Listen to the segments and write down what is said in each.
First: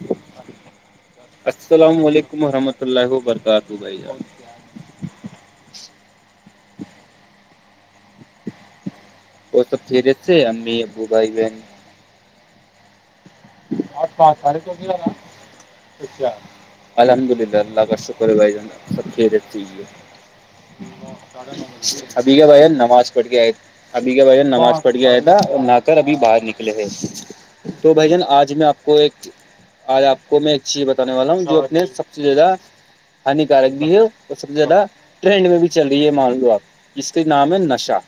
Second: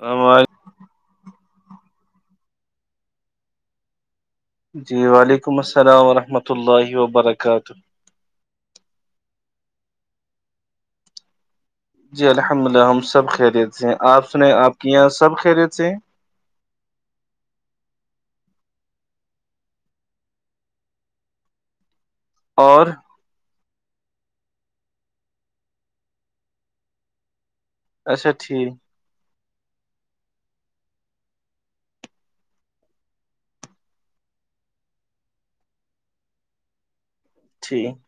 سج السلام علیکم ورحمۃ اللہ وبرکاتہ بھائی جی وعلیکم السلام ورحمۃ اللہ وبرکاتہ وہ سب چھیے جاے امی ابو بائی بن جی الحمد للہ ہم سب کہ رہے تھ ہیں آپ سنیں آپ کے یہاں سب کہ رہے تھ ہیں الحمد للہ اللہ کا شکر بھائیان خیرتی ہے ابھی کیا بھ اور نماز پٹ گیائے ابھی کے وجہ نماز پڑھ گیا آیا تھا نہ کر ابھی باہر نکلے تھے تو بھ جان اچھا آج میں ٹھیک آپ کو کو ایک آج آپ کو میں ایک چیز بتانے والا ہوں جو اپنے سب سے زیادہ ہانیکارک بھی ہے اور سب سے زیادہ ٹرینڈ میں بھی چل رہی ہے مان لو آپ اس کے نام ہے ٹھیک نشا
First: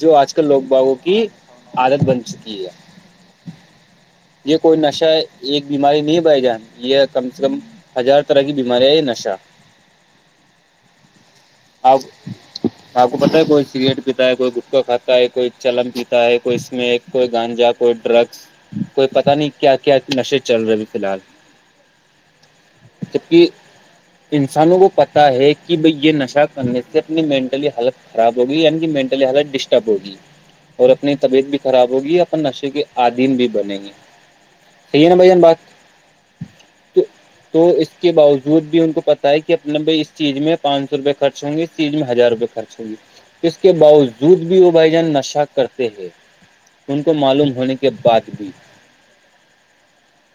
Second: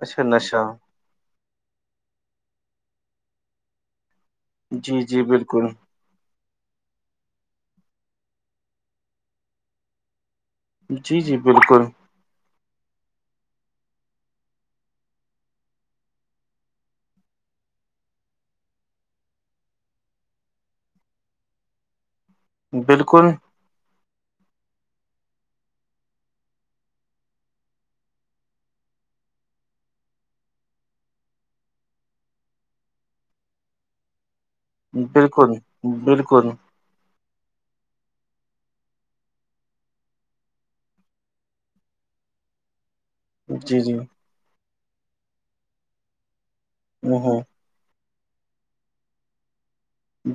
جو اچھا آج کل لوگ نشہ باغوں کی کی عادت بن چکی ہے یہ کوئی جی نشہ جی بالکل ایک بیماری نہیں بہ جانا یہ کم سے کم ہزار طرح کی بیمارییاں ہے یہ نشہ جی جی بالکل آب آپ کو پت ہے کوئی سگریٹ پیتا ہے کوئی گٹکا کھا ہے کوئی چلن پیتا ہے کوئی اس میں ایک کوئی گانجا کوئی ڈرگس کوئی پتا نہیں کیا کیا نشے چل رہے ہیں فی الحال بالکل کتلی انسانوں کو پتاہ ہے کہ بھائی یہ نشہ کرنے سے اپنی مینٹلی ہیلتھ خراب ہوگئی کی مینٹلی ہیلتھ ڈسٹرب ہوگی اور اپنی طبیعت بھی خراب ہوگی اپن نشے کے عدیم بھی بنےیں گے صحی ہے نا بھائی جان بات بالکل بالکل تو تو اس کے باوجود بھی ان کو پت ہے کہ اپنا بھائی اس چیز میں پانچ سو روپے خرچ ہوں گے اس چیز ہزار روپے خرچ صحی اس کے جی جی باوجود بھی وہ بھائی جان نشہ کرتے ہیں ان کو ہ ہ معلوم ہونے کے بعد بھی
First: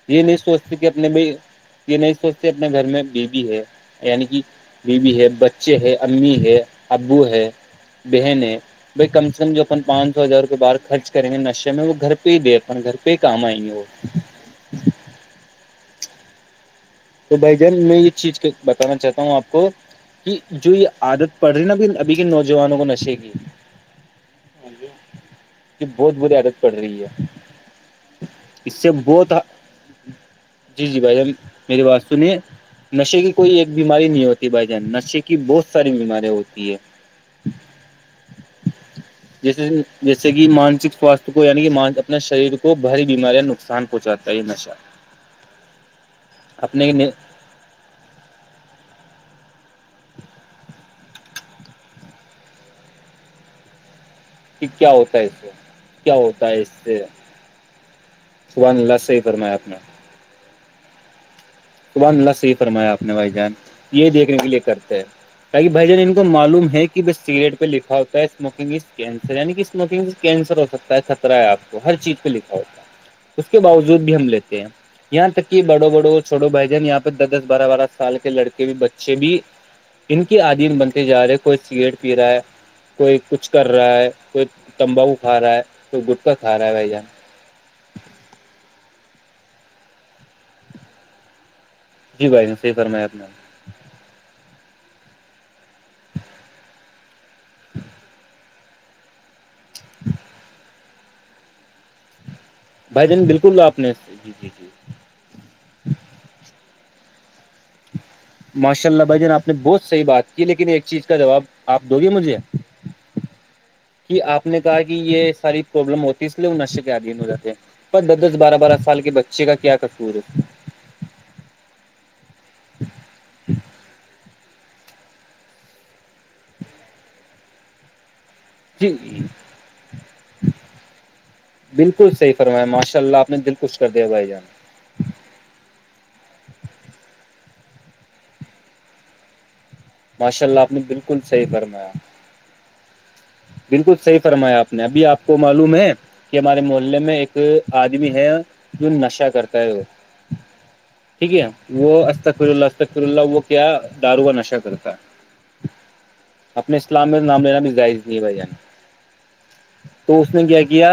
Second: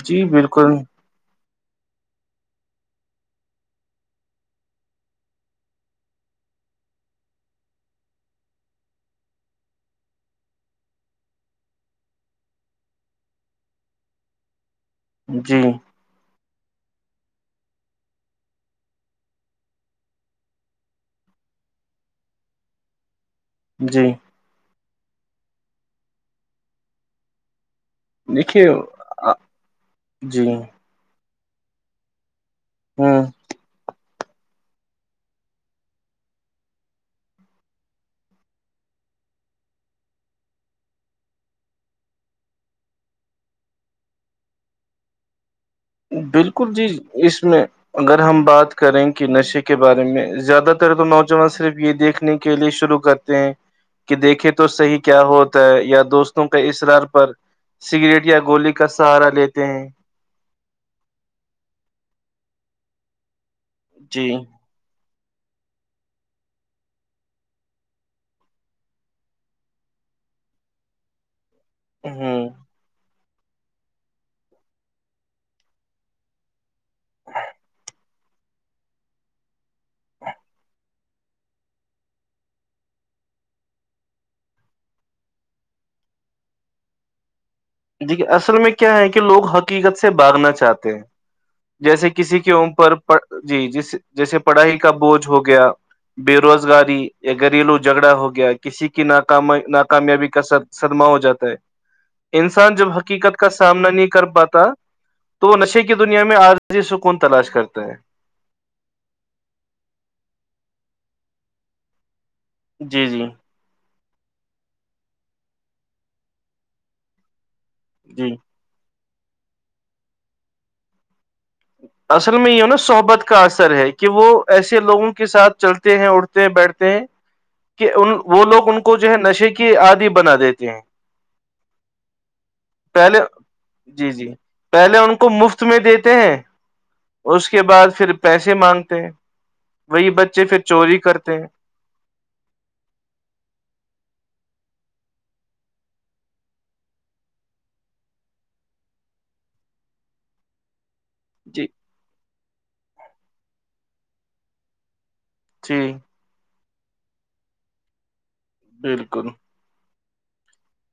جی یہ نہیں سوچتی بالکل کہ اپنے یہ نہیں سوچتے اپنے گھر میں بیبی ہے یعنی کہ بیوی ہے بچے ہے امی ہے ابو ہے بہنیں بھائی کم سے کم جو اپن پانچ سو ہزار روپئے باہر خرچ کریں گے نشے میں وہ گھر پہ ہی دے گھر پہ ہی کام آئیں گ وہ جی تو بھائی جان میں یہ چیز بتانا چاہتا ہوں آپ کو کہ جو یہ عادت پڑ رہی ہے نا ابھی کے نوجوانوں کو نشے کی جی یہ بہت بہت عادت پڑ رہی ہے دیکھیے اس سے بہت جی جی بھائی میری وا سنی نشے ہوں کی کوئی ایک بیماری نہیں ہوتی بھائی جان نشے کی بہت ساری بیمارییا ہوتی ہے [inaudible] جیسے جیسے کہ مانسک سواستھ کو یعنی کہ اپنا شریر کو بھاری بیماریاں نقصان کوچاتا ہے ہی نشہ بالکل جی اپنے اس میں اگر ہم بات کریں کہ نشے کے بارے میں زیادہ تر تو نوجوان صرف یہ دیکھنے کے لیے شروع کرتے ہیں کہ دیکھ تو صحیح کیا ہے اس سے ہوتا ہے یا کیا دوستوں ہوتا کے ہے اس سے ارار پر سگریٹ یا گولی سبحان کا اللہ صحیح سہارا فرمایا لیتے آپ نے ہیں صبحان اللہ سےحیح فرمایا آپ نے بھائی جان یہ جی دیکھنے کے لیے کرتے ہیں تاکہ بھائی جان ان کو معلوم ہے کہ بس سگریٹ پہ لکھا ہوتا ہےوکنگز کینسر یعنی کہ اسموکنگ کینسر ہو سکتا ہے خطرہ ہے آپ کو ہر چیز پہ ہوں لکھا ہوتا ہے اس کے باوجود بھی ہم لیتے ہیں یہاں تک کہ بڑو بڑوں چھوٹو بھ جان یہاں پہ دس دس بارہ بارہ سال کے لڑکے بھی بچے بھی ان کی عدیم بنتے جا رہے کوئی سگریٹ پی رہا ہے کوئی کچھ کر رہا ہے کوئی تمباؤو کھا رہا ہے کوئی گٹکا کھا رہا ہے بھائی جان دیکھی اصل میں کیا ہے کہ لوگ حقیقت سے باگنا چاہتے ہیں جیسے جی کسی بھائی کے جان صحیح امر فرمایا آپ نے جی جس جیسے پڑھائی کا بوجھ ہو گیا بے روزگاری یا گھریلو جھگڑا ہو گیا کسی کی ناک ناکامیابی کا صدمہ ہو جاتا ہے انسان جب بھائی جان حقیقت کا بالکل آپ سامنا نے نہیں کر جی جی پاتا جی تو وہ نشے کی دنیا میں آرضی سکون تلاش کرتا ہے ماشاء اللہ بھائی جان آپ نے بہت صحی بات کی لیکن ایک چیز کا جواب آپ دو گے مجھے جی جی کہ آپ نے کہا کہ یہ ساری پروابلم ہوتی ہے اس لیے وہ نشے کے آدین ہو جاتے ہیں پ دس جی دس بارہ بارہ سال کے بچے کا کیا کصور ہے اصل میں یہ نا صحبت کا اثر ہے کہ وہ ایسے لوگوں کے ساتھ چلتے ہیں اتے بیٹھتے ہیں کہ ان وہ لوگ ان جی کو جو ہے نشے کی آدی بنا دیتے ہیں بالکل صحی فرمایا ماشاء اللہ پہلے آپ نے دل خوش کر دیا جی بھائی جی جان پہلے ان کو مفت میں دیتے ہیں اس کے بعد پھر پیسے مانگتے ہیں وہی بچے پھر چوری کرتے ہیں کر میں بالکل صحیح فرمایا آپ نے ابھی آپ کو معلوم ہے کہ ہمارے محلے میں ایک آدمی ہے جو نشہ کرتا ہے وہ [inaudible] ٹھیک ہے جی وہ استقفر اللہ استکفر اللہ وہ کیا داروا نشہ کرتا ہے جی اپنے اسلام میں نام لینا بھی ظاہز نہیں ہے بھائی جان بالکل تو اس نے کیا کیا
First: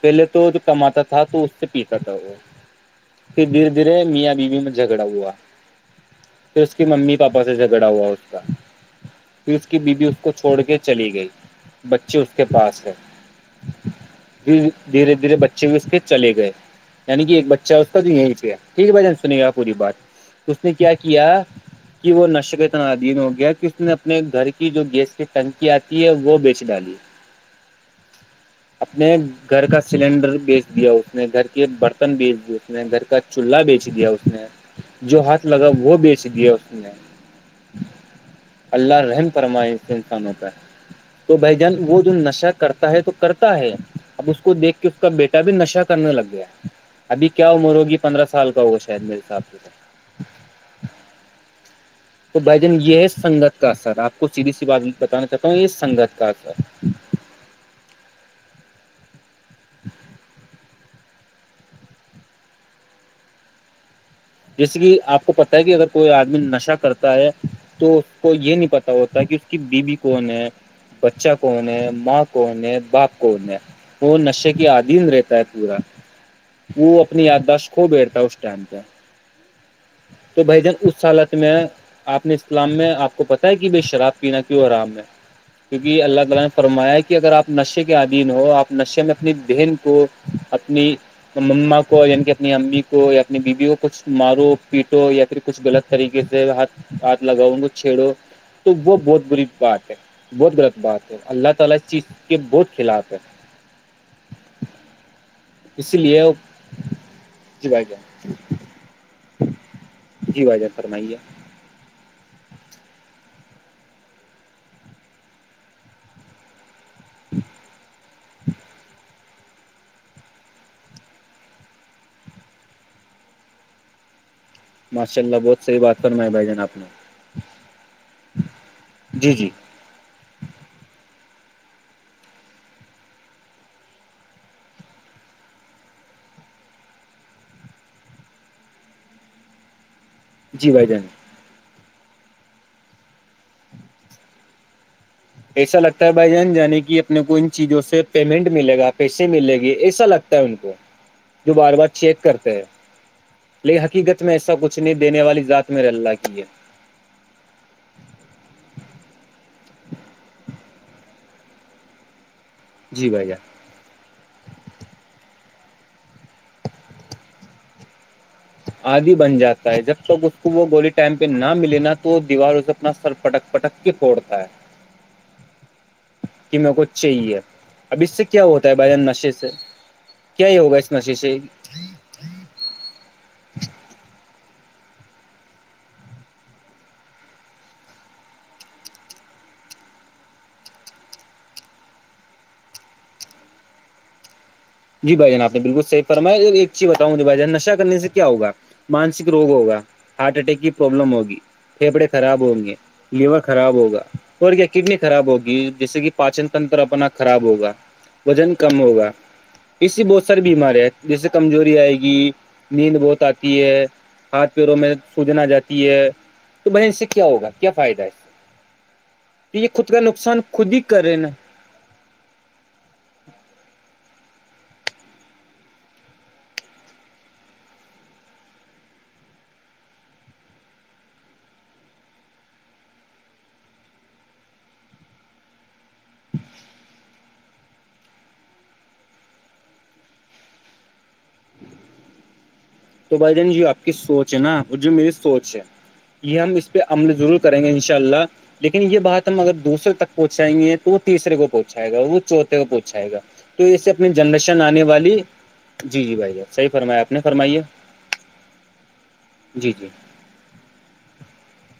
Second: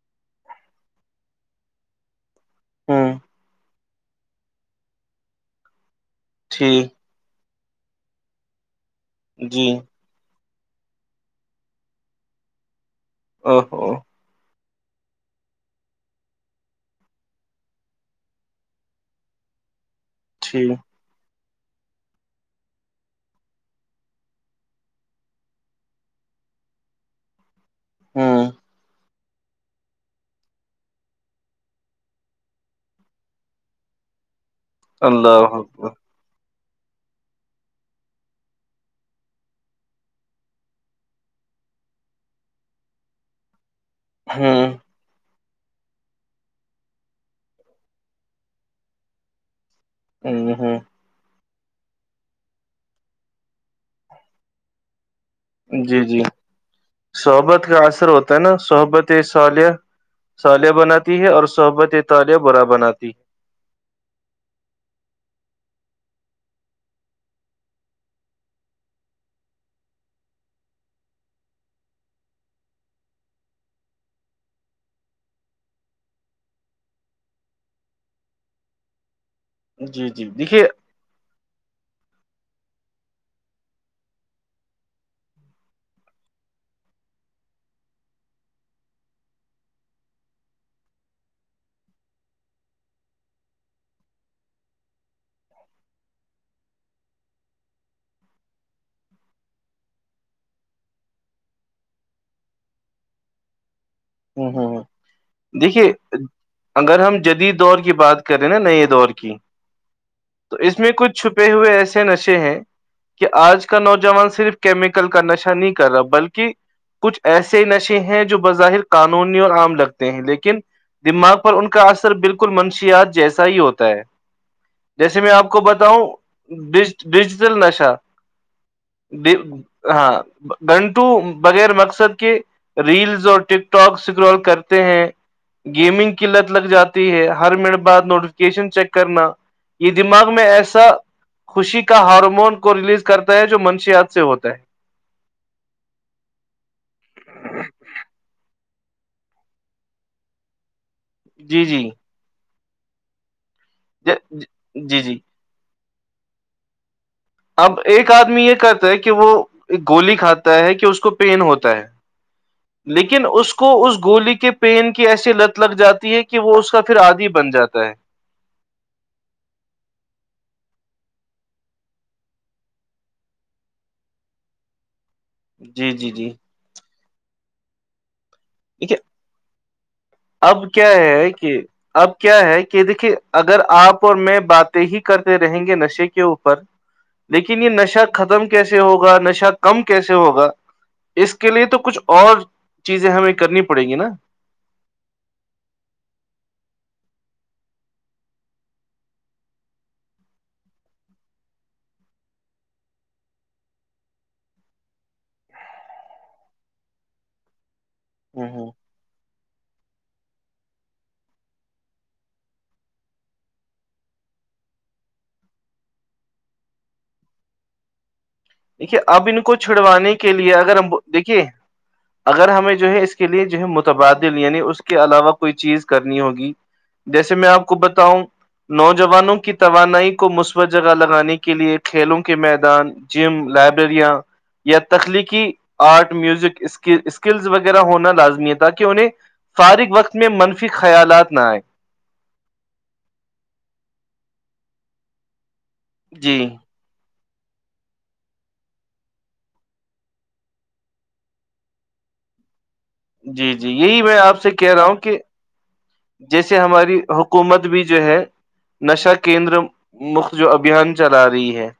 پہلے تو جو کماتا تھا تو اس سے پیتا تھا وہ ہوں کہ دھیرے دھیرے میاں بیوی میں جھگڑا ہوا پھر اس کی ٹھیک ممی پاپا سے جھگڑا ہوا اس کا پھر جی اس کی بیی اس کو چھوڑ کے چلی گئی بچی اس کے پاس ہے [unintelligible] دھیرے دھیرے بچے بھی اس کے چلے گئے یعنی کہ ایک بچہ ہے اس کا تو یہ پ ٹھیک ہے بھائی جان سنے گا پوری بات اس ٹھیک نے کیا کیا کہ وہ نشے کے تنادین ہو گیا کہ اس اپنے گھر کی جو گیس کی ٹنکی آتی ہے وہ بیچ ڈالی ہوں اپنے گھر کا سلینڈر بیچ دیا اس نے گھر کے برتن بیچ دییا اس نے گھر کا چولہا بیچ دیا اس نے جو ہاتھ لگا اللہ وہ بیچ دیا اس نے اللہ رحم فرمائے انسان ہوتا ہے تو بھائی جان وہ جو نشہ کرتا ہے تو کرتا ہے اب اس کو ہوں دیکھ کے اس کا بیٹا بھی نشا کرنے لگ گیا ہے ابھی کیا عمر ہوگی پندرہ سال کا ہوگا شاید میرے حساب سے ا ہاں تو بھائی جان یہ ہے سگت کا اثر آپ کو سیدھی سی بات بتانا چاہتا ہوں یہ جی سگت جی کا اثر صحبت کا اثر ہوتا ہے نا صحبت یہ صالح صالیہ بنات ہے اور صحبت طال برا بناتی جیسے کہ آپ کو پت ہے کہ اگر کوئی آدمی نشہ کرتا ہے تو اس کو یہ نہیں پتا ہوتا کہ اس کی بیوی کون ہے بچہ کون ہے ماں کون ہے باپ کون ہے وہ نشے کی عدیم رہتا ہے پورا وہ اپنی یاداشت کھو بیڑتا ہے اس ٹائم پہ ہے جی جی تو بھ دیکھیے جن اس سالت میں آپ نے اسلام میں آپ کو پتا ہے کہ بائی شراب پینا کیوں آرام میں کیونکہ اللہ تعالی نے فرمایا کہ اگر آپ نشے کے ادھیین ہو آپ نشے میں اپنی بہن کو اپنی ما کو یعنی کہ اپنی امی کو یا اپنی بیوی کو کچھ مارو پیٹو یا پھر کچھ غلط طریقے سے ہاتھ ہاتھ لگاؤ ان کو چھیڑو تو وہ بہت بری بات ہے بہت غلط بات ہے اللہ تعالی اس چیز کے بہت خلاف ہے [unintelligible] دیکھیے اسی لیے اگر ہم جدید جی دور بھائی کی جان بات کریں نا نئے دور کی جی تو بجہ اس سر میں کچھ چھپے ہوئے ایسے نشے ہیں کہ آج کا نوجوان صرف کیمیکل کا نشہ نہیں کر رہا بلکہ کچھ ایسے نشے ہیں جو بظاہر قانونی اور عام لگتے ہیں لیکن دماغ پر ان کا اثر بالکل منشیات جیسا ہی ہوتا ہے جیسے ماشاء میں اللہ آپ کو بہت صحیح بات بتاؤں فرمائی بھائی جان آپ نے ڈیجیٹل نشہ جی جی [unintelligible] ہاں گنٹو بغیر مقصد کے ریلز اور ٹک اسٹاک سکرول کرتے ہیں گیمنگ کیلت لگ جاتی ہے ہر منٹ بعد نوٹیفکیشن چیک کرنا یہ دماغ میں جی ایسا بھائی جان خوشی کا ہارمون کو ریلیز کرتا ہے جو منشیات سے ہوتا ہے ایسا لگتا ہے بھائی جان جانے کہ اپنے کو ان چیزوں سے پیمنٹ ملے گا پیسے ملے گے ایسا لگتا ہے ان کو جو جی بار بار جی چیک کرتے ہیں لن حقیقت میں ایسا کچھ نہیں جی جی دینے والی ذات میں رہ اللہ کی ہے اب ایک آدمی یہ کرتا ہے کہ وہ گولی کھاتا ہے کہ اس کو پین ہوتا ہے [unintelligible] لیکن اس اس کو اس گولی کے پینین کی ایسی لت لگ جاتی ہے کہ وہ اس کا پھر آدی بن جاتا ہے آدی بن جاتا ہے جب تک اس کو وہ گولی ٹائم پہ نہ ملے نہا تو دیواروں اپنا سر پٹک پٹک کے پھڑتا ہے جی جی جی کہ میرے کو چاہیے اب اس سے کیا ہوتا ہے بھائی دیکھیے ان نشے سے کیا یہ اب ہوگا اس نشے ہے سے کہ اب کیا ہے کہ دیکھیے اگر آپ اور میں بات ہی کرتے رہیں گے نشے کے اوپر لیکن یہ نشہ ختم کیسے ہوگا نشہ کم کیسے ہوگا اس کے لیے تو کچھ اور چیزیں ہمیں کرنی پڑیں گی نا جی بھائی جان آپ نے بالکل صح فرم ایک چیز بتاؤں گی بھائی جان نشہ کرنے سے کیا ہوگا مانسک روگ ہوگا ہارٹ اٹیک کی پروابلم ہوگی پھیپھڑے خراب ہوں گے لیور خراب ہوگا اور کیا کڈنی خراب ہوگی جیسے کہ پاچن تنتر اپنا خراب ہوگا وزن کم ہوگا اس سے بہت ساری بیماری ہیں جیسے کمزوری آئے گی نیند بہت آتی ہے ہاتھ پیروں میں سوجن آ جاتی ہے تو بہ اس سے کیا ہوگا کیا فائدہ ہے اس سے دیکھیے اب ان کو چھڑوانے کے لیے اگر ہی ہم کرے نا دیکھیے اگر ہمیں جو ہے اس کے لیے جو ہے متبادل یعنی اس کے علاوہ کوئی چیز کرنی ہوگی جیسے میں آپ کو بتاؤں نوجوانوں کی توانائی کو مثبت جگہ لگانے کے لیے کھیلوں کے میدان جم لائبریریاں یا تخلیقی آرٹ میوزکک اسکلز وغیرہ ہونا لازمی ہے تاکہ انہیں فارغ وقت میں منفی خیالات نہ آئے تو بھائی جان آپ کی سوچ ہے نا اور جو میری سوچ ہے جی یہ ہم اس پہ عمل ضرور کریں گے ان شاء اللہ لیکن یہ بات ہم اگر دوسرے تک پہنچائیں گے تو وہ تیسرے کو پہنچائے گا وہ چوتھے کو پہنچائے گا جی تو جی یہے یہی اپنی میں آپ سے جنریشن کہہ آنے رہا ہوں والی کہ جی جی بھائی ج جیسے صحی ہماری فرمایا آپ نے فرمائی ہے حکومت بھی ہے نشا کیندر جی مکت جو ابھیان چلا رہی ہے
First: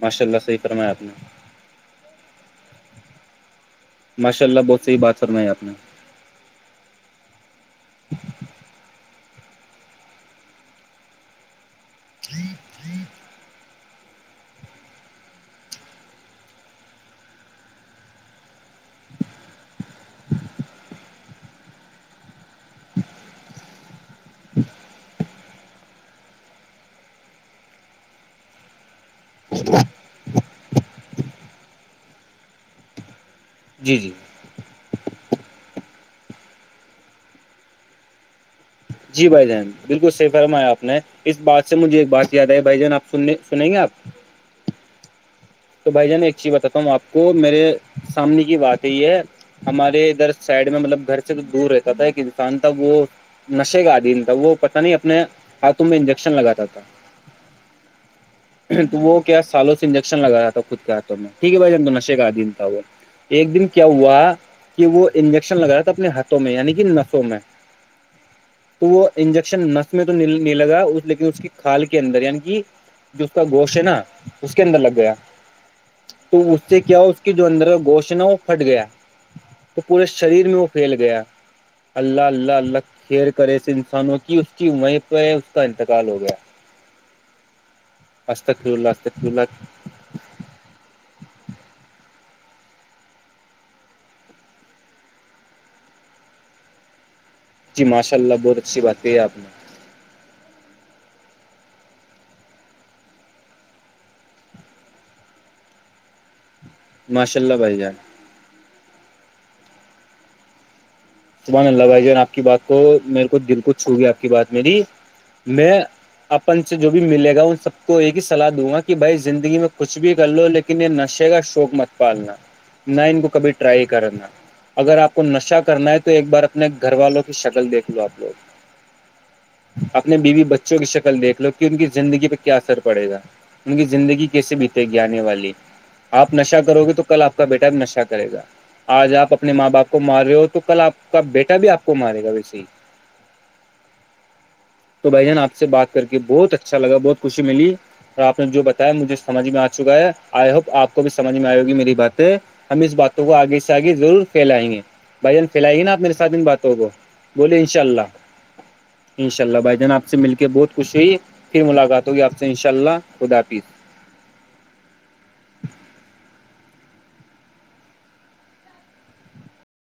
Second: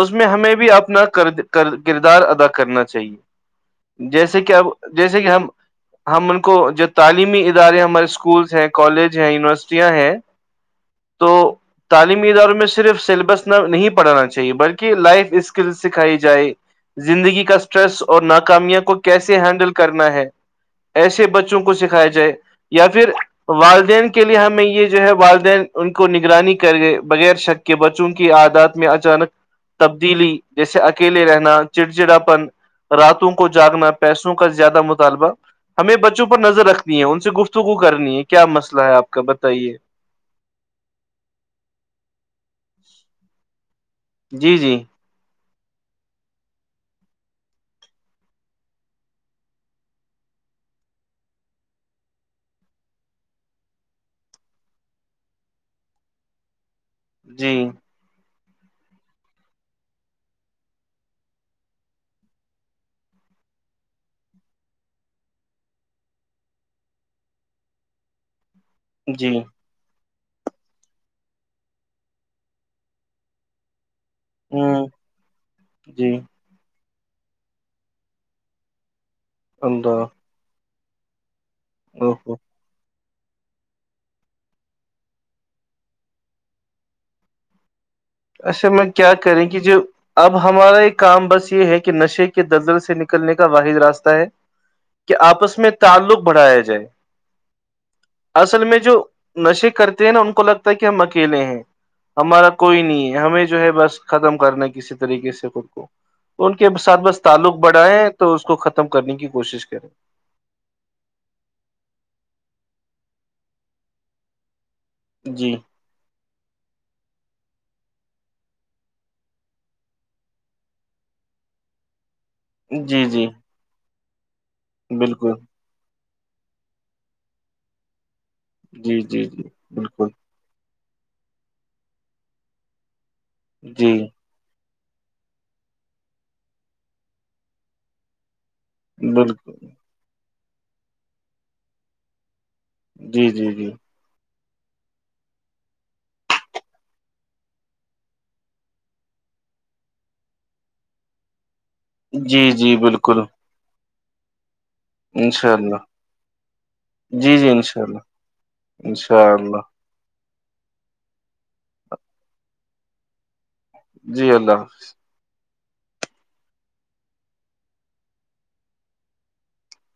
اس ماشاء میں اللہ ہمیں صحیح بھی فرمایا آپ اپنا نے کردار ادا کرنا چاہیے جیسے ماشاء کہ اللہ اب بہت صحیح بات جیسے کہ ہم فرمائی آپ نے ہم ان کو جو تعلیمی ادارے ہمارے اسکولس ہیں کالج ہیں یونیورسٹیاں ہیں تو تعلیمی اداروں میں صرف سیلیبس نہ نہیں پڑھانا چاہیے بلکہ کہ لائف اسکل سکھائی جائے زندگی کا اسٹریس اور ناکامیا کو کیسے ہینڈل کرنا ہے ایسے بچوں کو سکھایا جائے یا پھر والدین کے لیے ہمیں یہ جو ہے والدین ان کو نگرانی کر گئے بغیر شکتی کے بچوں کی آدات میں اچانک تبدیلی جیسے اکیلے رہنا چڑچڑاپن راتوں کو جاگنا جی جی پیسوں کا زیادہ مطالبہ ہمیں بچوں پر نظر رکھتی ہے ان سے گفت کو کرنی ہے کیا مسئلہ ہے آپ کا جی بھائی جان بتائیے بالکل صحی فرمایا آپ نے اس بات سے مجھے ایک بات یاد آ بھائی جان آنے سنیں گے آپ جی جی تو بھائی جان ایک چیز بتاتا ہوں آپ کو میرے سامنے کی بات یہ ہے ہمارے ادھر سائڈ میں مطلب گھر سے تو دور رہتا تھا ایک انسان تھا وہ نشے کا عدیم تھا وہ پتہ نہیں اپنے ہاتھوں میں انجیکشن لگاتا تھا جی تو وہ کیا سالوں سے انجیکشن لگایا تھا تب خود کہتا ہوں میں ٹھیک ہے بھائی جان تو نشے کاد دین تھا وہ ایک دن کیا ہوا کہ وہ انجیکشن لگ رہا تھا اپنے ہاتھوں میں یعنی کہ نسوں میں تو وہ جی انجیکشن نس اس میں تونے لگا لیکن اس کی کھال کے اندر یعنی کہ جو اس کا گوشت ہے نا اس کے ہوں اندر لگ گیا جی تو اس سے کیا اس کے جو اندر گوشن وہ پھٹ گیا تو اللہ پورے شریر میں وہ پھیل گیا اللہ اوہو۔ اللہ اللہ کا کھیر کرے سےے انسانوں کی اس کی وہیں پہ اس کا انتقال ہو گیا استخر اصے میں اللہ کیا استخر کریں کہ اللہ جو اب ہمارا ایک کام بس یہ ہے کہ نشے کے دردل سے نکلنے کا واحد راستہ ہے کہ آپس میں تعلق بڑھایا جائے جی ماشاء اللہ بہت اصل میں اچھی بات جو کہی ہے آپ نے نشے کرتے نا ان کو لگتا ہے کہ ہم اکیلے ہیں ہمارا کوئی نہیں ہے ہمیں جو ہے بس ختم کرنا کسی طریقے سے خود کو ان کے ساتھ بس ماشاء اللہ تعلق بھائی جان بڑھائیں تو اس کو ختم کرنے کی کوشش کریں سبح اللہ بھائی جان آپ کی بات کو میرے کو دل کو چھو گیا آپ کی بات میری جی میں اپن سے جو بھی ملے گا ان سب کو یہ ہی سلاح دوں گا کہ بھائی زندگی میں کچھ بھی کر لو لیکن یہ نشے کا شوک مت پالنا نہ جی ان جی کو کبھی ٹرائی کرا اگر آپ کو بالکل نشہ کرنا ہے تو تو ایک بار اپنے گھر والوں کی شکل دیکھ لو آپ جی جی جی لوگ بالکل اپنے بیوی بچ بچوں کی شکل دیکھ لو کہ ان کی زندگی پہ کیا اثر پڑے گا ان کی جی زندگی کی کیسے بیتے گی آنے والی آپ نشا کرو گے تو کل آپ کا بیٹا نشا کرے گا آج آپ اپنے بالکل ماں باپ کو مار رہے ہو تو کل آپ کا بیٹا بھی آپ کو مارے گا ویسے ہی جی جی جی تو بھائی جان آپ سے بات کر کے بہت اچھا لگا بہت خوشی ملی اور آپ نے جو بتایا مجے سمجھ میں آ چکا ہے آئی ہوپ آپ کو بھی سمجھ میں آئے ہو گی میری بات ہے جی جی ہم اس بالکل باتوں کو آگے سے آگے ضرور پھیلائیں گے اچھا پھیلائی گے نا آپ میرے ساتھ ان باتوں کو بولیے ان شاء اللہ انشاء اللہ بھائی جان آپ سے مل کے بہت خوش ہوئی پھر ملاقات ہوگی آپ سے انشاء اللہ خدافظ جی اللہ حافظ